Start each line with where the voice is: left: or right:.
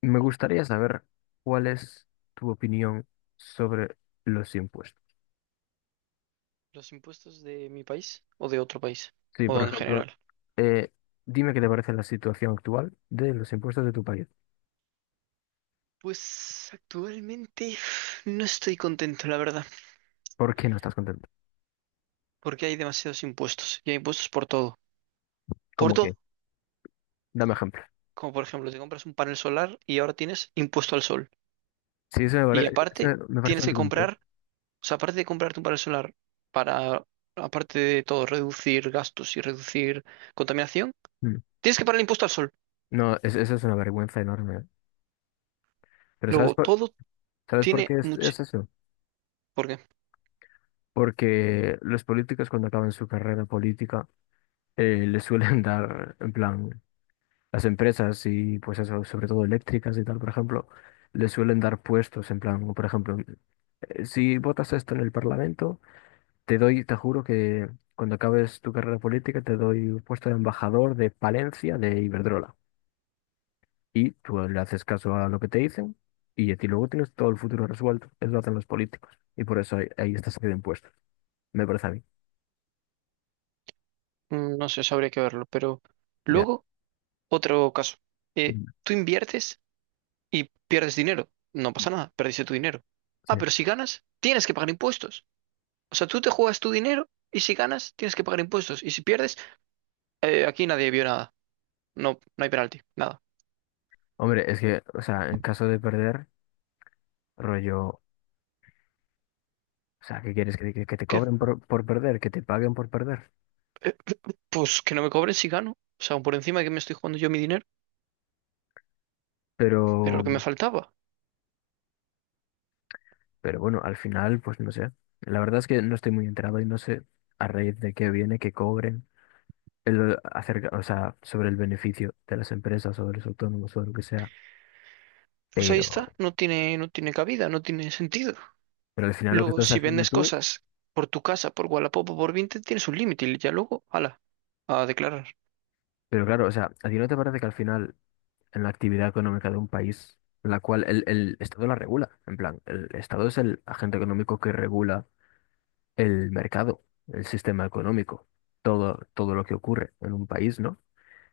left: Me gustaría saber cuál es tu opinión sobre los impuestos.
right: ¿Los impuestos de mi país o de otro país?
left: Sí,
right: ¿O
left: por
right: en
left: ejemplo,
right: general?
left: eh, dime qué te parece la situación actual de los impuestos de tu país.
right: Pues actualmente no estoy contento, la verdad,
left: ¿Por qué no estás contento?
right: porque hay demasiados impuestos y hay impuestos por todo. Por
left: ¿Cómo que?
right: todo.
left: Dame ejemplo.
right: Como por ejemplo, te compras un panel solar y ahora tienes impuesto al sol.
left: Sí,
right: Y
left: eso
right: aparte,
left: me parece
right: tienes que
left: vergonzoso.
right: comprar, o sea, aparte de comprarte un panel solar para, aparte de todo, reducir gastos y reducir contaminación,
left: Mm.
right: tienes que pagar el impuesto al sol.
left: No, eso es una vergüenza enorme, ¿eh? Pero
right: Luego, todo
left: ¿sabes por
right: tiene
left: qué es,
right: mucho.
left: es eso?
right: ¿Por qué?
left: Porque los políticos, cuando acaban su carrera política, les suelen dar, en plan, las empresas y pues eso, sobre todo eléctricas y tal, por ejemplo, le suelen dar puestos, en plan, o, por ejemplo, si votas esto en el Parlamento, te doy, te juro que cuando acabes tu carrera política te doy un puesto de embajador de Palencia de Iberdrola. Y tú le haces caso a lo que te dicen y a ti luego tienes todo el futuro resuelto. Eso lo hacen los políticos. Y por eso ahí está saliendo impuestos, me parece a mí.
right: No sé, eso habría que verlo, pero
left: Ya.
right: luego... Otro caso.
left: Mm.
right: Tú inviertes y pierdes dinero. No pasa nada, perdiste tu dinero.
left: Sí.
right: Ah, pero si ganas, tienes que pagar impuestos. O sea, tú te juegas tu dinero y si ganas, tienes que pagar impuestos. Y si pierdes, aquí nadie vio nada. No, no hay penalti, nada.
left: Hombre, es que, o sea, en caso de perder, rollo. O sea, ¿qué quieres? ¿Que, que te
right: ¿Qué?
left: cobren por perder? ¿Que te paguen por perder?
right: Eh, pues que no me cobren si gano. O sea, por encima de que me estoy jugando yo mi dinero, era
left: Pero,
right: lo que me faltaba.
left: pero bueno, al final, pues no sé. La verdad es que no estoy muy enterado y no sé a raíz de qué viene que cobren el acerca, o sea, sobre el beneficio de las empresas, sobre los autónomos, sobre lo que sea.
right: Pues ahí
left: Pero,
right: está, no tiene, no tiene cabida, no tiene sentido.
left: pero al final lo que
right: Luego,
left: estás
right: si
left: haciendo
right: vendes
left: tú,
right: cosas por tu casa, por Wallapop o por Vinted, tienes un límite y ya luego, ala, a declarar.
left: pero claro, o sea, ¿a ti no te parece que al final, en la actividad económica de un país, la cual el Estado la regula? En plan, el Estado es el agente económico que regula el mercado, el sistema económico, todo, todo lo que ocurre en un país, ¿no?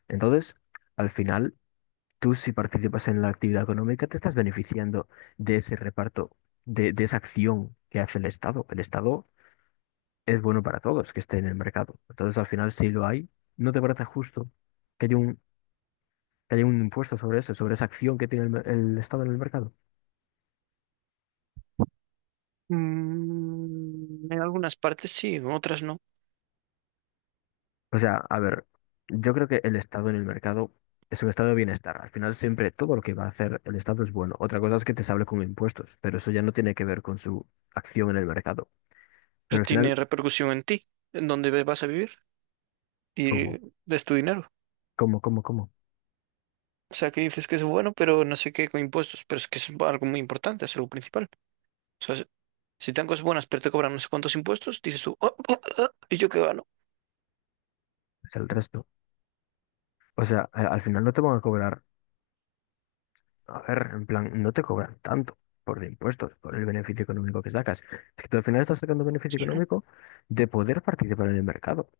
left: Entonces, al final, tú, si participas en la actividad económica, te estás beneficiando de ese reparto, de esa acción que hace el Estado. El Estado es bueno para todos que esté en el mercado. Entonces, al final, si lo hay, ¿no te parece justo que haya un, que haya un impuesto sobre eso, sobre esa acción que tiene el, el Estado en el mercado?
right: Mm, en algunas partes sí, en otras no.
left: O sea, a ver, yo creo que el Estado en el mercado es un estado de bienestar. Al final, siempre todo lo que va a hacer el Estado es bueno. Otra cosa es que te sable con impuestos, pero eso ya no tiene que ver con su acción en el mercado.
right: Pero
left: Pero al
right: tiene
left: final,
right: repercusión en ti, en dónde vas a vivir
left: ¿cómo?
right: y es tu dinero.
left: ¿Cómo?
right: O sea, que dices que es bueno, pero no sé qué con impuestos, pero es que es algo muy importante, es algo principal. O sea, si te dan cosas buenas, pero te cobran no sé cuántos impuestos, dices tú, "Oh, oh, oh, ¿y yo qué gano?
left: Es el resto. O sea, al final no te van a cobrar, a ver, en plan, no te cobran tanto por los impuestos, por el beneficio económico que sacas. Es que tú al final estás sacando beneficio económico de poder participar en el mercado.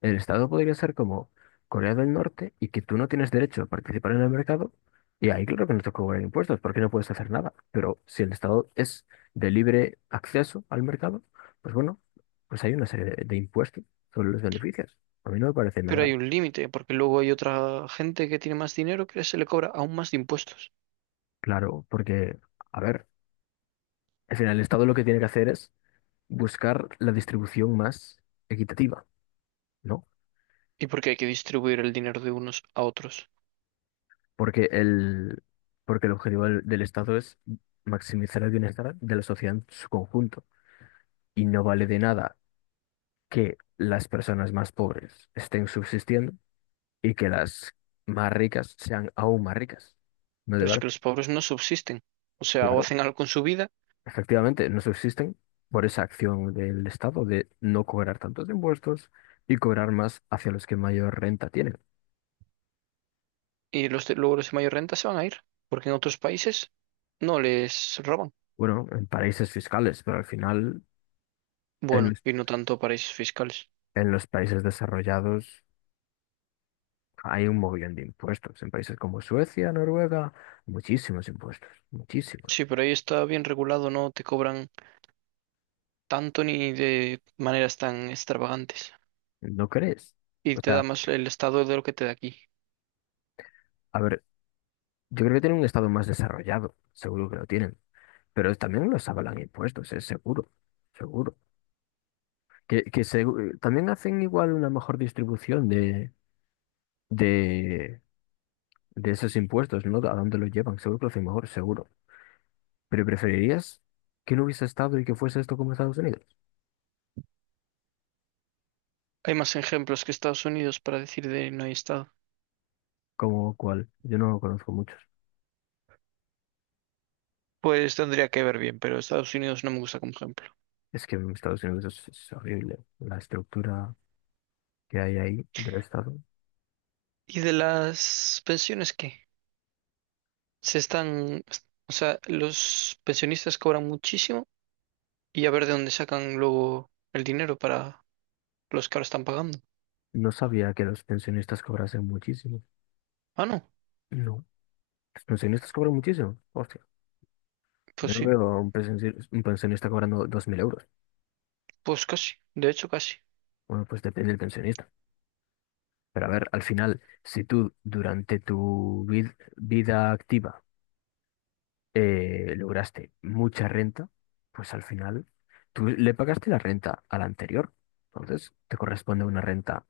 left: El Estado podría ser como Corea del Norte y que tú no tienes derecho a participar en el mercado, y ahí claro que no te cobran impuestos porque no puedes hacer nada. Pero si el Estado es de libre acceso al mercado, pues bueno, pues hay una serie de impuestos sobre los beneficios. A mí no me parece
right: Pero hay
left: nada
right: un límite, porque luego hay otra gente que tiene más dinero que se le cobra aún más de impuestos.
left: claro porque, a ver, al final el Estado lo que tiene que hacer es buscar la distribución más equitativa, ¿no?
right: Y porque hay que distribuir el dinero de unos a otros.
left: Porque el, porque el objetivo del Estado es maximizar el bienestar de la sociedad en su conjunto, y no vale de nada que las personas más pobres estén subsistiendo y que las más ricas sean aún más ricas. ¿No, de
right: Pero es
left: verdad?
right: que los pobres no subsisten. O sea, o
left: Claro.
right: hacen algo con su vida,
left: Efectivamente, no subsisten por esa acción del Estado de no cobrar tantos impuestos y cobrar más hacia los que mayor renta tienen.
right: y los de, luego los de mayor renta se van a ir, porque en otros países no les roban.
left: Bueno, en paraísos fiscales, pero al final en
right: Bueno,
left: los,
right: y no tanto paraísos fiscales.
left: en los países desarrollados hay un mogollón de impuestos. En países como Suecia, Noruega, muchísimos impuestos, muchísimos.
right: Sí, pero ahí está bien regulado, no te cobran tanto ni de maneras tan extravagantes.
left: ¿No crees?
right: Y
left: O
right: te da
left: sea,
right: más el Estado de lo que te da aquí.
left: a ver, yo creo que tienen un estado más desarrollado, seguro que lo tienen, pero también los avalan impuestos, es seguro, seguro. Que también hacen igual una mejor distribución de, de esos impuestos, ¿no? ¿A dónde los llevan? Seguro que lo hacen mejor, seguro. Pero ¿preferirías que no hubiese estado y que fuese esto como Estados Unidos?
right: Hay más ejemplos que Estados Unidos para decir de no hay Estado.
left: ¿Como cuál? Yo no conozco muchos.
right: Pues tendría que ver bien, pero Estados Unidos no me gusta como ejemplo.
left: Es que en Estados Unidos es horrible la estructura que hay ahí del Estado.
right: ¿Y de las pensiones qué? Se están, o sea, los pensionistas cobran muchísimo y a ver de dónde sacan luego el dinero para los que ahora están pagando.
left: No sabía que los pensionistas cobrasen muchísimo.
right: Ah, no,
left: No. Los pensionistas cobran muchísimo. Hostia.
right: pues
left: Yo no
right: sí,
left: veo a un pensionista cobrando 2000 euros.
right: pues casi, de hecho casi.
left: Bueno, pues depende del pensionista. Pero, a ver, al final, si tú durante tu vida activa lograste mucha renta, pues al final tú le pagaste la renta a la anterior. Entonces, te corresponde una renta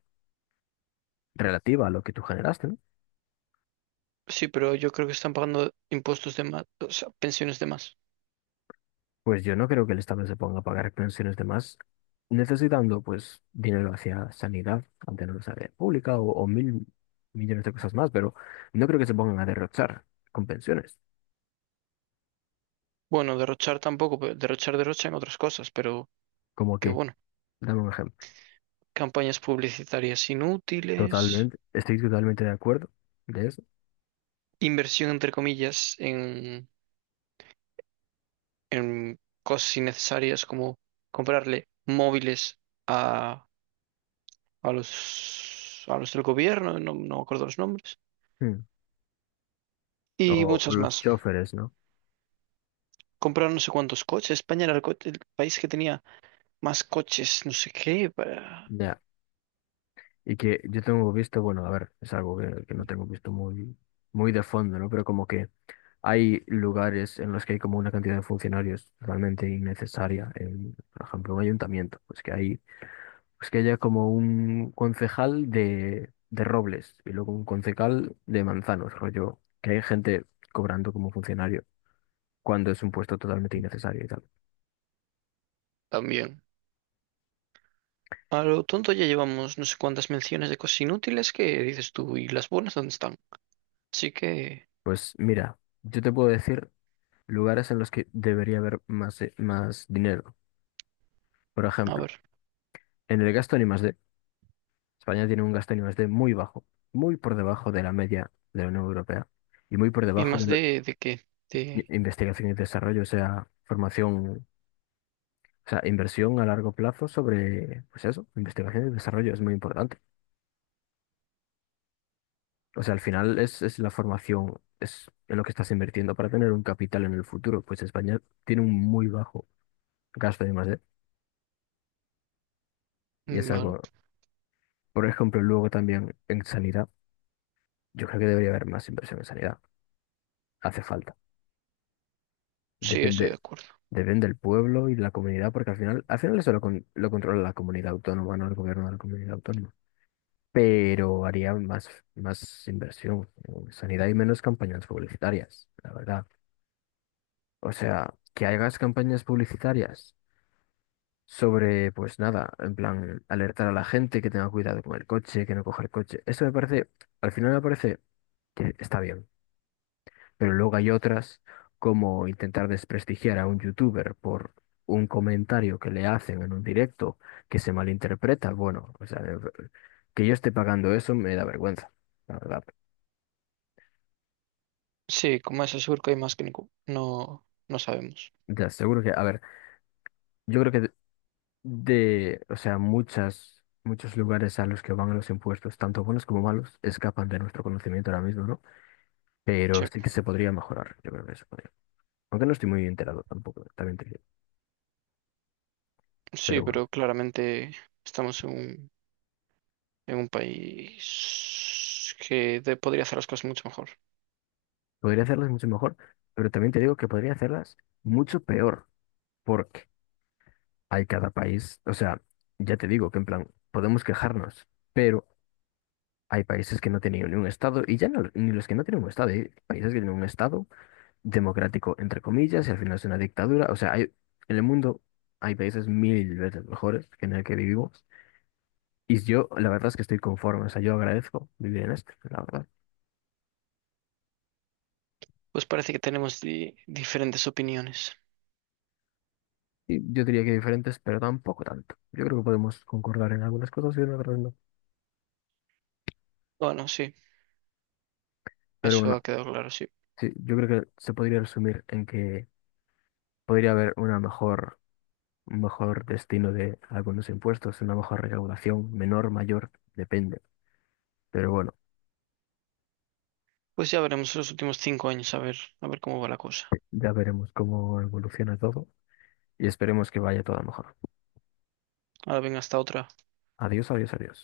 left: relativa a lo que tú generaste, ¿no?
right: Sí, pero yo creo que están pagando impuestos de más, o sea, pensiones de más.
left: Pues yo no creo que el Estado se ponga a pagar pensiones de más, necesitando pues dinero hacia sanidad, ante mantener sanidad pública o mil millones de cosas más, pero no creo que se pongan a derrochar con pensiones.
right: Bueno, derrochar tampoco, pero derrochar derrocha en otras cosas, pero
left: Como
right: qué
left: que,
right: bueno.
left: dame un ejemplo.
right: Campañas publicitarias inútiles,
left: Totalmente, estoy totalmente de acuerdo de eso.
right: inversión entre comillas en cosas innecesarias como comprarle móviles a, a los del gobierno, no, no me acuerdo los nombres,
left: Mm.
right: y
left: O
right: muchas
left: los
right: más.
left: choferes, ¿no?
right: Compraron no sé cuántos coches. España era el, el país que tenía más coches, no sé qué, para...
left: Ya. Y que yo tengo visto, bueno, a ver, es algo que no tengo visto muy, muy de fondo, ¿no? Pero como que hay lugares en los que hay como una cantidad de funcionarios totalmente innecesaria. En, por ejemplo, un ayuntamiento, pues que hay, pues que haya como un concejal de Robles y luego un concejal de Manzanos, rollo, que hay gente cobrando como funcionario cuando es un puesto totalmente innecesario y tal.
right: También. A lo tonto ya llevamos no sé cuántas menciones de cosas inútiles que dices tú, ¿y las buenas dónde están? Así que,
left: Pues mira, yo te puedo decir lugares en los que debería haber más, más dinero. Por
right: a
left: ejemplo,
right: ver,
left: en el gasto en I+D. España tiene un gasto en I+D muy bajo, muy por debajo de la media de la Unión Europea y muy por
right: ¿y
left: debajo
right: más
left: de la
right: de qué? De...
left: investigación y desarrollo, o sea, formación, o sea, inversión a largo plazo sobre, pues eso, investigación y desarrollo es muy importante. O sea, al final es la formación, es en lo que estás invirtiendo para tener un capital en el futuro. Pues España tiene un muy bajo gasto en I+D y es
right: Vale.
left: algo, por ejemplo, luego también en sanidad, yo creo que debería haber más inversión en sanidad, hace falta.
right: Sí, estoy de
left: Depende,
right: acuerdo.
left: depende del pueblo y de la comunidad, porque al final eso lo, lo controla la comunidad autónoma, no el gobierno de la comunidad autónoma. Pero haría más, más inversión en sanidad y menos campañas publicitarias, la verdad. O sea, que hagas campañas publicitarias sobre, pues nada, en plan, alertar a la gente que tenga cuidado con el coche, que no coja el coche. Eso me parece, al final me parece que está bien. Pero luego hay otras, como intentar desprestigiar a un youtuber por un comentario que le hacen en un directo que se malinterpreta. Bueno, o sea, que yo esté pagando eso me da vergüenza, la verdad.
right: Sí, como es seguro que hay más que ningún- No, no sabemos.
left: Ya, seguro que, a ver, yo creo que de, o sea, muchas, muchos lugares a los que van los impuestos, tanto buenos como malos, escapan de nuestro conocimiento ahora mismo, ¿no? Pero
right: Sí,
left: sí que se podría mejorar, yo creo que se podría. Aunque no estoy muy enterado tampoco, también te digo.
right: sí,
left: Pero bueno.
right: pero claramente estamos en un país que podría hacer las cosas mucho mejor.
left: Podría hacerlas mucho mejor, pero también te digo que podría hacerlas mucho peor, porque hay cada país, o sea, ya te digo que, en plan, podemos quejarnos, pero hay países que no tienen ni un estado, y ya no, ni los que no tienen un estado, hay países que tienen un estado democrático, entre comillas, y al final es una dictadura, o sea, hay, en el mundo hay países mil veces mejores que en el que vivimos, y yo la verdad es que estoy conforme, o sea, yo agradezco vivir en este, la verdad.
right: Pues parece que tenemos diferentes opiniones.
left: Y yo diría que diferentes, pero tampoco tanto. Yo creo que podemos concordar en algunas cosas y en otras no.
right: Bueno, sí,
left: Pero
right: eso
left: bueno,
right: ha quedado claro, sí.
left: sí, yo creo que se podría resumir en que podría haber una mejor, un mejor destino de algunos impuestos, una mejor recaudación, menor, mayor, depende. Pero bueno,
right: Pues ya veremos los últimos 5 años, a ver cómo va la cosa.
left: ya veremos cómo evoluciona todo y esperemos que vaya todo a mejor.
right: Ahora venga, hasta otra.
left: Adiós, adiós, adiós.